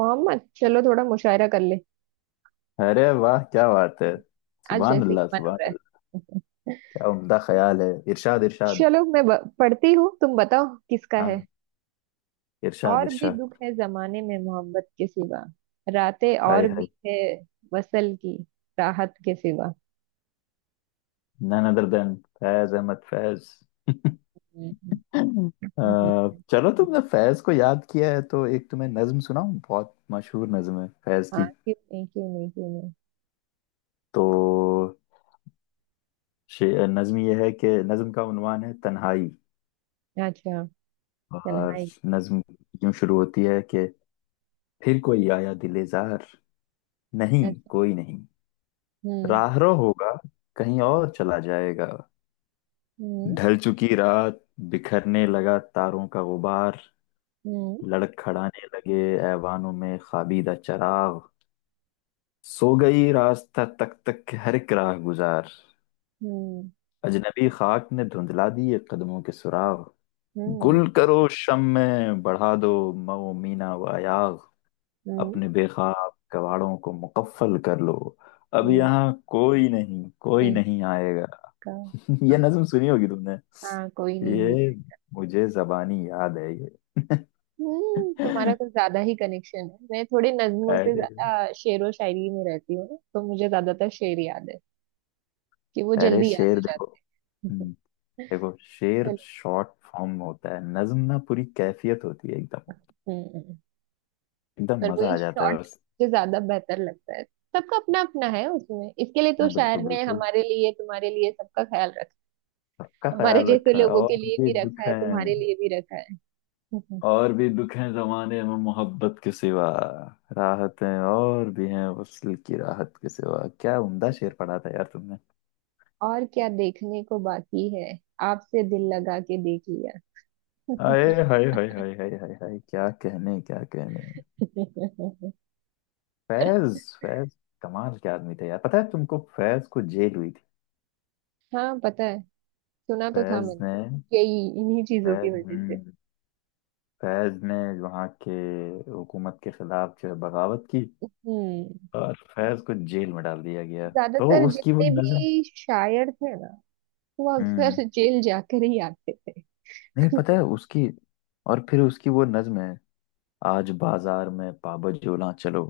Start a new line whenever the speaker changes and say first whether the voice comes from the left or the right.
right: मोहम्मद चलो थोड़ा मुशायरा कर ले।
left: अरे वाह क्या बात है।
right: आज
left: सुभान
right: जैसे ही
left: अल्लाह,
right: मन हो
left: सुभान
right: रहा
left: अल्लाह।
right: है।
left: क्या उम्दा ख्याल है, इरशाद इरशाद।
right: चलो मैं पढ़ती हूँ, तुम बताओ किसका है।
left: हाँ, इरशाद
right: और भी
left: इरशाद।
right: दुख है जमाने में मोहब्बत के सिवा, रातें
left: हाय
right: और
left: हाय।
right: भी है वसल की राहत के सिवा।
left: None other than Faiz Ahmad Faiz.
right: हम्म,
left: हम्म।
right: हम्म, हम्म।
left: चलो, तुमने फैज को याद किया है तो एक तुम्हें नज्म सुनाऊं, बहुत मशहूर नज्म है फैज
right: हाँ
left: की।
right: क्यों नहीं क्यों नहीं क्यों नहीं।
left: तो नज्म ये है कि नज्म का उन्वान है तन्हाई,
right: अच्छा।
left: और
right: तन्हाई।
left: नज्म यूं शुरू होती है कि, फिर कोई आया दिलेजार, नहीं
right: अच्छा।
left: कोई नहीं,
right: हम्म।
left: राहरो होगा कहीं और चला जाएगा।
right: हम्म।
left: ढल चुकी रात, बिखरने लगा तारों का गुबार,
right: हम्म।
left: लड़खड़ाने लगे ऐवानों में खाबीदा चराग, सो गई रास्ता तक तक के हर एक राह गुजार,
right: हम्म।
left: अजनबी खाक ने धुंधला दिए कदमों के सुराग।
right: हम्म।
left: गुल करो शम में, बढ़ा दो मऊ मीना व अयाग,
right: हम्म।
left: अपने बेखाब कवाड़ों को मुकफ्फल कर लो, अब
right: हम्म,
left: यहाँ कोई नहीं, कोई
right: नहीं
left: नहीं आएगा।
right: का।
left: ये
right: हाँ।
left: नज्म सुनी होगी तुमने।
right: हाँ कोई नहीं।
left: ये मुझे जबानी याद है।
right: हम्म, तुम्हारा कुछ ज्यादा ही कनेक्शन है। मैं थोड़े नज्मों से
left: अरे,
right: ज्यादा शेरो शायरी में रहती हूँ ना, तो मुझे ज्यादातर शेर याद है, कि वो
left: अरे
right: जल्दी याद हो
left: शेर देखो।
right: जाता है।
left: हम्म। देखो, शेर
right: चलो।
left: शॉर्ट फॉर्म में होता है, नज्म ना पूरी कैफियत होती है एकदम,
right: हम्म।
left: एकदम
right: पर
left: मजा
right: वही
left: आ जाता है
right: शॉर्ट
left: बस।
right: मुझे ज्यादा बेहतर लगता है। सबका अपना अपना है उसमें, इसके लिए तो
left: ना,
right: शायर
left: बिल्कुल
right: ने
left: बिल्कुल,
right: हमारे लिए तुम्हारे लिए सबका ख्याल रखा।
left: सबका
right: हमारे
left: ख्याल
right: जैसे
left: रखा है।
right: लोगों के
left: और
right: लिए
left: भी
right: भी
left: दुख
right: रखा है,
left: है,
right: तुम्हारे लिए भी रखा है। हम्म,
left: और भी दुख है जमाने में मोहब्बत के सिवा, राहतें और भी हैं वصل की राहत के सिवा। क्या उम्दा शेर पढ़ा था यार तुमने।
right: और क्या देखने को बाकी है। आपसे दिल लगा के देख लिया।
left: आए हाय हाय हाय हाय हाय हाय, क्या कहने क्या कहने। फैज फैज, कमाल के आदमी थे यार। पता है तुमको, फैज को जेल हुई थी।
right: हाँ पता है। सुना तो था
left: फैज
right: मैंने।
left: ने,
right: यही इन्हीं चीजों की
left: फैज,
right: वजह से।
left: फैज ने वहाँ के हुकूमत के खिलाफ जो है बगावत की,
right: हम्म।
left: और फैज को जेल में डाल दिया गया। तो
right: ज्यादातर
left: उसकी वो
right: जितने
left: नज्म,
right: भी शायर थे ना, वो
left: हम्म,
right: अक्सर जेल जाकर ही आते थे।
left: नहीं पता है उसकी। और फिर उसकी वो नज्म है, आज बाजार में पाबजोला चलो।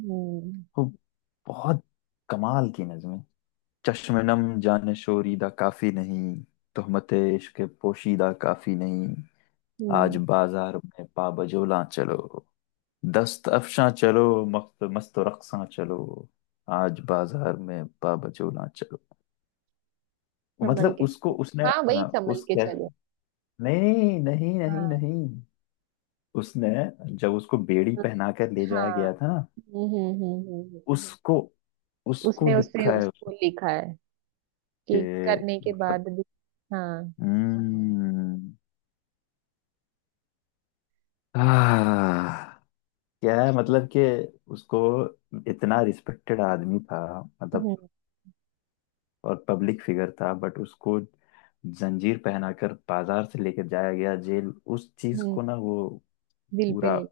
right: हम्म।
left: वो बहुत कमाल की नज्म है। चश्मे-नम जाने शोरीदा काफी नहीं, तहमत इश्क पोशीदा काफी नहीं, आज
right: हम्म।
left: बाजार में पाबजोला चलो, दस्त अफशां चलो, मस्त मस्त रक्सां चलो, आज बाजार में बाबजोला चलो।
right: संभल
left: मतलब
right: के
left: उसको
right: चलो।
left: उसने,
right: हाँ भाई
left: हाँ,
right: संभल
left: उस
right: के
left: क्या,
right: चलो।
left: नहीं नहीं नहीं
right: हाँ।
left: नहीं, उसने, जब उसको बेड़ी
right: हाँ।
left: पहना कर ले जाया
right: हाँ,
left: गया था ना,
right: हम्म। हम्म।
left: उसको, उसको
right: उसने उससे
left: लिखा है
right: उसको लिखा है,
left: उसके,
right: कि करने के
left: मतलब,
right: बाद भी। हाँ।
left: हम्म, आह, क्या है मतलब कि उसको, इतना रिस्पेक्टेड आदमी था, मतलब,
right: हम्म।
left: और पब्लिक फिगर था, बट उसको जंजीर पहनाकर बाजार से लेकर जाया गया जेल। उस चीज
right: हम्म,
left: को ना वो
right: दिल पे
left: पूरा।
right: ले।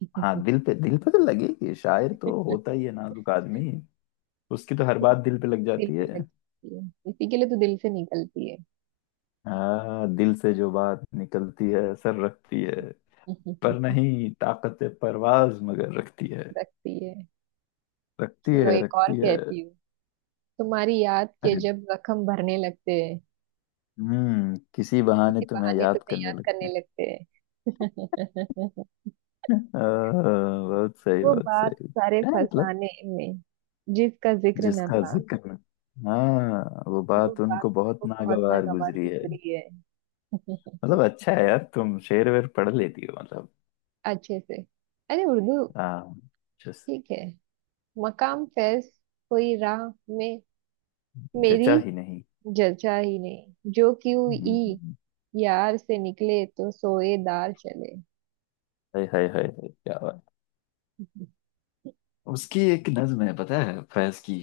left: हाँ, दिल पे तो लगेगी, शायर तो होता ही है नाजुक आदमी, उसकी तो हर बात दिल पे लग
right: दिल
left: जाती
right: पे
left: है।
right: लग जाती है, इसी के लिए तो दिल से निकलती है।
left: हाँ, दिल से जो बात निकलती है असर रखती है, पर नहीं ताकत परवाज मगर रखती है,
right: रखती है।
left: रखती
right: चलो
left: है
right: एक और
left: रखती है।
right: कहती हूँ। तुम्हारी याद के
left: अरे,
right: जब जख्म भरने लगते हैं,
left: हम्म, किसी बहाने
right: किसी
left: तुम्हें
right: बहाने
left: याद
right: तुम्हें
left: करने
right: याद
left: लगते
right: करने
left: हैं।
right: लगते हैं।
left: अ,
right: वो
left: बहुत
right: बात
left: सही
right: सारे
left: है, मतलब।
right: फसाने में जिसका जिक्र न
left: जिसका
right: था,
left: जिक्र, हाँ वो
right: वो
left: बात
right: बात
left: उनको बहुत
right: को बहुत
left: नागवार
right: नागवार
left: गुजरी है।
right: गुजरी है।
left: मतलब अच्छा है यार तुम शेर वेर पढ़ लेती हो मतलब।
right: अच्छे से। अरे उर्दू।
left: हाँ, जस,
right: ठीक है। मकाम फैज कोई राह में मेरी
left: जचा ही नहीं।
right: जचा ही नहीं, जो क्यों ई
left: हम्म।
right: यार से निकले तो सोए दार चले।
left: हाय हाय हाय हाय, क्या बात। उसकी एक नज्म है पता है, फैज की,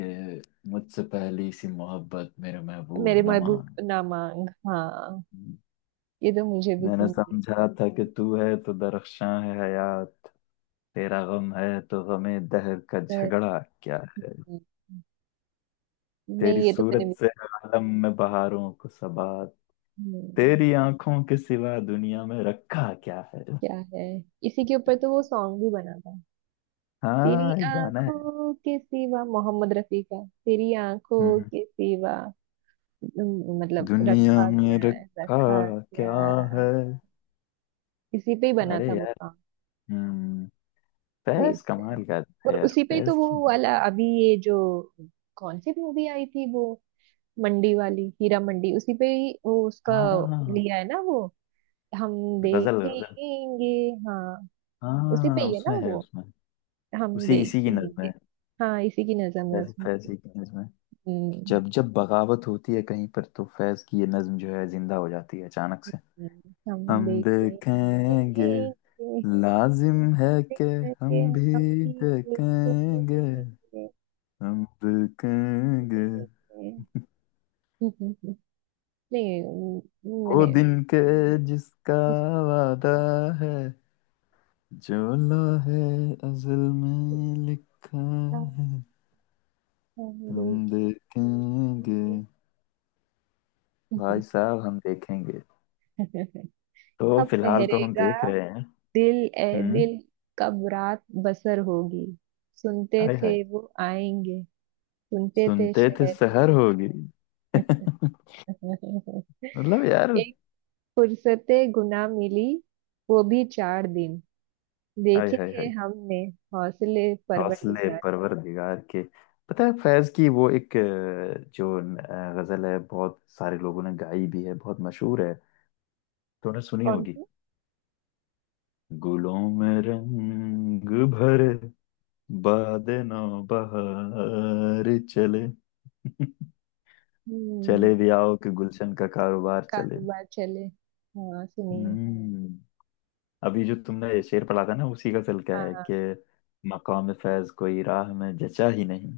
left: कि मुझसे पहली सी मोहब्बत मेरे
right: मेरे
left: महबूब न
right: महबूब
left: मान।
right: ना मांग, हाँ। ये तो मुझे भी
left: मैंने
right: सुननी है।
left: समझा था कि तू है तो दरख्शां है हयात, तेरा गम है तो गमे दहर का
right: पर,
left: झगड़ा क्या,
right: हम्म,
left: तेरी
right: नहीं ये तो मैंने
left: सूरत
right: भी।
left: से आलम में बहारों को सबा,
right: हम्म,
left: तेरी आंखों के सिवा दुनिया में रखा क्या है।
right: क्या है। इसी के ऊपर तो वो सॉन्ग भी बना था। तेरी
left: हाँ, ये गाना है।
right: आंखों के सिवा, मोहम्मद रफी का, तेरी
left: हम्म,
right: आंखों
left: हम्म।
right: के सिवा। मतलब
left: दुनिया
right: रखा
left: में
right: क्या है
left: रखा
right: रखा क्या
left: क्या
right: है।
left: है।
right: इसी पे ही बना
left: अरे
right: था वो
left: यार,
right: सॉन्ग।
left: हम्म,
right: तेज
left: फैज
right: से।
left: कमाल का है
right: और
left: यार
right: उसी पे ही तो
left: फैज
right: वो
left: की।
right: वाला अभी, ये जो कौन सी मूवी आई थी वो? मंडी वाली, हीरा मंडी। उसी पे ही वो उसका
left: हाँ,
right: लिया है ना वो। हम
left: गजल गजल।
right: देखेंगे। हाँ उसी पे
left: हाँ,
right: ही है ना
left: उसमें है
right: वो।
left: उसमें,
right: हम
left: उसी इसी की नज्म
right: देखेंगे।
left: है,
right: हाँ इसी की नजम है
left: फैज
right: उसमें।
left: फैज ही की नज्म है। कि
right: हम्म।
left: जब जब बगावत होती है कहीं पर, तो फैज की ये नज्म जो है जिंदा हो जाती है अचानक से।
right: हम
left: हम देखेंगे,
right: देखेंगे।
left: लाजिम है कि
right: देखेंगे,
left: हम
right: हम
left: भी
right: भी देखेंगे।
left: देखेंगे,
right: देखेंगे।
left: हम देखेंगे
right: हम्म, हम्म, हम्म, नहीं
left: वो
right: मैंने।
left: दिन के जिसका वादा है, जो लोहे अज़ल
right: इसका।
left: में लिखा है,
right: हम
left: हम देखेंगे।
right: देखेंगे।
left: भाई साहब हम देखेंगे। तो
right: कब
left: फिलहाल तो हम
right: ठहरेगा
left: देख रहे हैं।
right: दिल ए
left: हम्म।
right: दिल, कब रात बसर होगी। सुनते
left: आय
right: थे
left: हाय,
right: वो आएंगे, सुनते थे
left: सुनते थे
right: शहर।
left: शहर होगी। मतलब यार,
right: एक फुर्सते गुना मिली, वो भी चार दिन।
left: आय
right: देखे
left: हाय
right: हैं
left: हाय,
right: हमने हौसले
left: हौसले हौसले
right: परवरदिगार।
left: परवरदिगार के। पता है, फैज की वो एक जो गजल है, बहुत सारे लोगों ने गाई भी है, बहुत मशहूर है। तूने सुनी
right: कौन
left: होगी।
right: से।
left: गुलों में रंग भर, बाद नौ बहार चले,
right: हम्म।
left: चले भी आओ कि गुलशन का कारोबार चले।
right: कारोबार चले। हाँ सुनिए।
left: हम्म। अभी जो तुमने ये शेर पढ़ा था ना उसी का गजल का
right: हाँ।
left: है
right: हाँ,
left: कि, मकाम फैज कोई राह में जचा ही नहीं,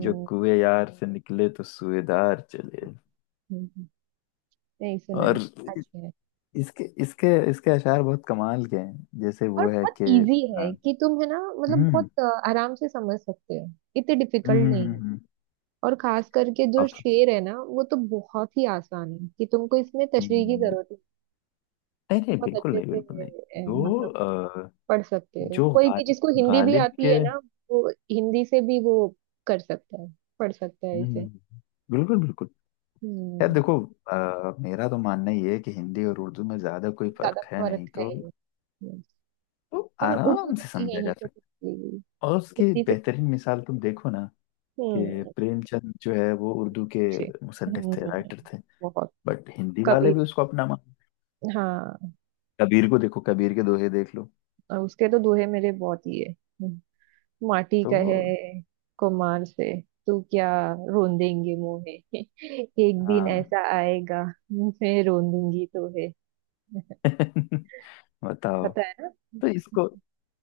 left: जो कुए यार से निकले तो सुएदार चले।
right: हम्म, हम्म, नहीं सुना
left: और
right: है। अच्छा है।
left: इसके इसके इसके अशार बहुत कमाल के हैं, जैसे
right: और
left: वो है
right: बहुत
left: कि
right: इजी है
left: अ,
right: कि तुम है ना, मतलब
left: हम्म
right: बहुत आराम से समझ सकते हो। इतने
left: हम्म
right: डिफिकल्ट
left: हम्म
right: नहीं।
left: हम्म,
right: और खास करके जो
left: अब-
right: शेर है ना, वो तो बहुत ही आसान है, कि तुमको इसमें तशरीह की
left: हम्म,
right: जरूरत है।
left: नहीं नहीं,
right: बहुत
left: बिल्कुल
right: अच्छे
left: नहीं,
right: से
left: बिल्कुल नहीं।
right: मतलब
left: जो अ,
right: पढ़ सकते हो।
left: जो
right: कोई भी जिसको हिंदी भी
left: गालिब के,
right: आती है ना, वो हिंदी से भी वो कर सकता है, पढ़ सकता है
left: हम्म,
right: इसे।
left: हम्म। बिल्कुल बिल्कुल। यार
right: हम्म।
left: देखो, मेरा तो मानना ये है कि हिंदी और उर्दू में ज्यादा कोई
right: ज्यादा
left: फर्क है
right: फर्क
left: नहीं,
right: है
left: तो,
right: ही नहीं। हम्म,
left: तो
right: और उर्दू
left: आराम
right: तो
left: से समझा
right: यहीं
left: जा
right: से
left: सकता
right: सीखी हुई,
left: है। और उसकी
right: हिंदी से तो।
left: बेहतरीन मिसाल तुम देखो ना, कि
right: हम्म।
left: प्रेमचंद जो है वो उर्दू के
right: अच्छे।
left: मुसन्निफ थे,
right: हम्म।
left: राइटर थे,
right: बहुत।
left: बट हिंदी वाले भी
right: कबीर।
left: उसको अपना मान।
right: हाँ।
left: कबीर को देखो, कबीर के दोहे देख लो
right: और उसके तो दोहे मेरे बहुत ही है। माटी कहे
left: तो।
right: कुम्हार से, तू क्या रोंदेंगे मुझे। एक दिन
left: हाँ।
right: ऐसा आएगा मैं रोंदूंगी तो है।
left: बताओ,
right: पता है ना।
left: तो इसको,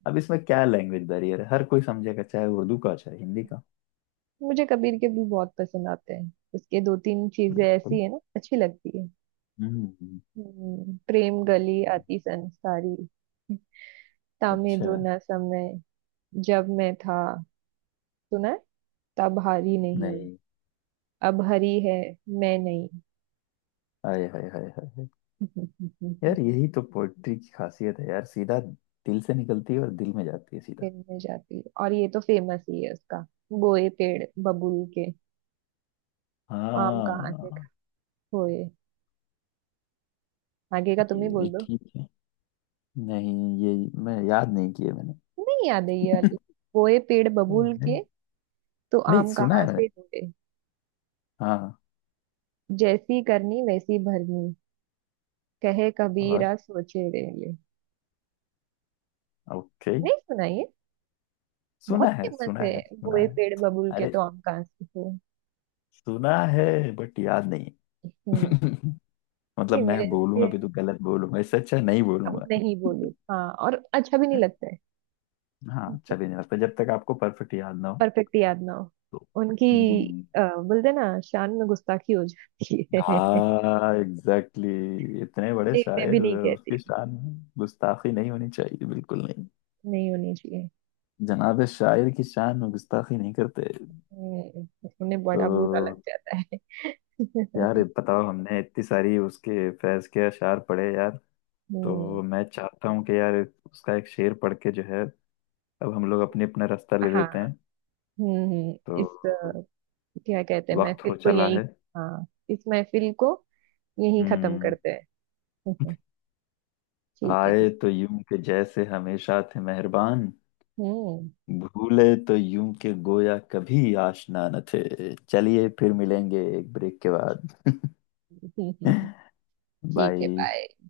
left: अब इसमें क्या लैंग्वेज बैरियर है, हर कोई समझेगा चाहे उर्दू का चाहे हिंदी का।
right: मुझे कबीर के भी बहुत पसंद आते हैं। उसके दो तीन चीजें
left: बिल्कुल।
right: ऐसी है ना, अच्छी लगती है।
left: हम्म।
right: प्रेम गली आती संसारी, तामे दो
left: अच्छा
right: न समय। जब मैं था। सुना है? तब हारी नहीं,
left: नहीं।
right: अब हरी है मैं नहीं।
left: हाय हाय हाय हाय हाय। यार यही तो पोइट्री की खासियत है यार, सीधा दिल से निकलती है और दिल में जाती है सीधा।
right: दिन में जाती है। और ये तो फेमस ही है उसका। गोए पेड़ बबूल के, आम कहाँ से
left: हाँ,
right: खोए। आगे का तुम ही
left: ये
right: बोल
left: भी
right: दो।
left: ठीक है। नहीं ये मैं याद नहीं किए मैंने,
right: नहीं याद है ये वाली? गोए पेड़ बबूल
left: नहीं,
right: के तो
left: नहीं,
right: आम
left: सुना
right: कहाँ
left: है
right: से
left: मैंने।
right: ढूंढे।
left: हाँ।
right: जैसी करनी वैसी भरनी, कहे
left: और
right: कबीरा सोचे रे। ये
left: ओके,
right: नहीं सुना ये?
left: सुना
right: बहुत
left: है
right: फेमस
left: सुना
right: है।
left: है सुना
right: गोए
left: है।
right: पेड़ बबूल के
left: अरे,
right: तो आम कहाँ से खोए।
left: सुना है बट याद नहीं
right: हम्म।
left: है। मतलब
right: नहीं
left: मैं
right: मेरे
left: बोलूंगा
right: इसके,
left: भी तो गलत बोलूंगा, इससे अच्छा नहीं
right: अब
left: बोलूंगा।
right: नहीं बोलू। हाँ, और अच्छा भी नहीं लगता
left: हाँ, अच्छा
right: है
left: भी नहीं लगता जब तक आपको परफेक्ट याद ना हो।
right: परफेक्ट याद ना हो।
left: तो,
right: उनकी
left: हम्म,
right: बोलते ना शान में गुस्ताखी हो जाती है।
left: हाँ एग्जैक्टली, exactly। इतने बड़े
right: नहीं मैं भी
left: शायर,
right: नहीं कहती
left: उसकी
right: हूँ,
left: शान में गुस्ताखी नहीं होनी चाहिए बिल्कुल नहीं।
right: नहीं होनी चाहिए।
left: जनाब शायर की शान में गुस्ताखी नहीं करते।
right: हम्म, उन्हें
left: तो
right: बड़ा बुरा लग जाता है।
left: यार बताओ, हमने इतनी सारी उसके फैज के अशार पढ़े यार,
right: हम्म।
left: तो मैं चाहता हूँ कि यार उसका एक शेर पढ़ के जो है, अब हम लोग अपने अपना रास्ता ले
right: हाँ।
left: लेते हैं।
right: हम्म। इस
left: तो
right: क्या कहते हैं
left: वक्त
right: महफिल
left: हो
right: को,
left: चला
right: यही।
left: है।
right: हाँ, इस महफिल को यही खत्म
left: हम्म।
right: करते हैं। ठीक है,
left: आए
right: ठीक।
left: तो यूं के जैसे हमेशा थे मेहरबान,
right: हम्म।
left: भूले तो यूं के गोया कभी आशना न थे। चलिए फिर मिलेंगे एक ब्रेक के बाद।
right: ठीक है,
left: बाय।
right: बाय।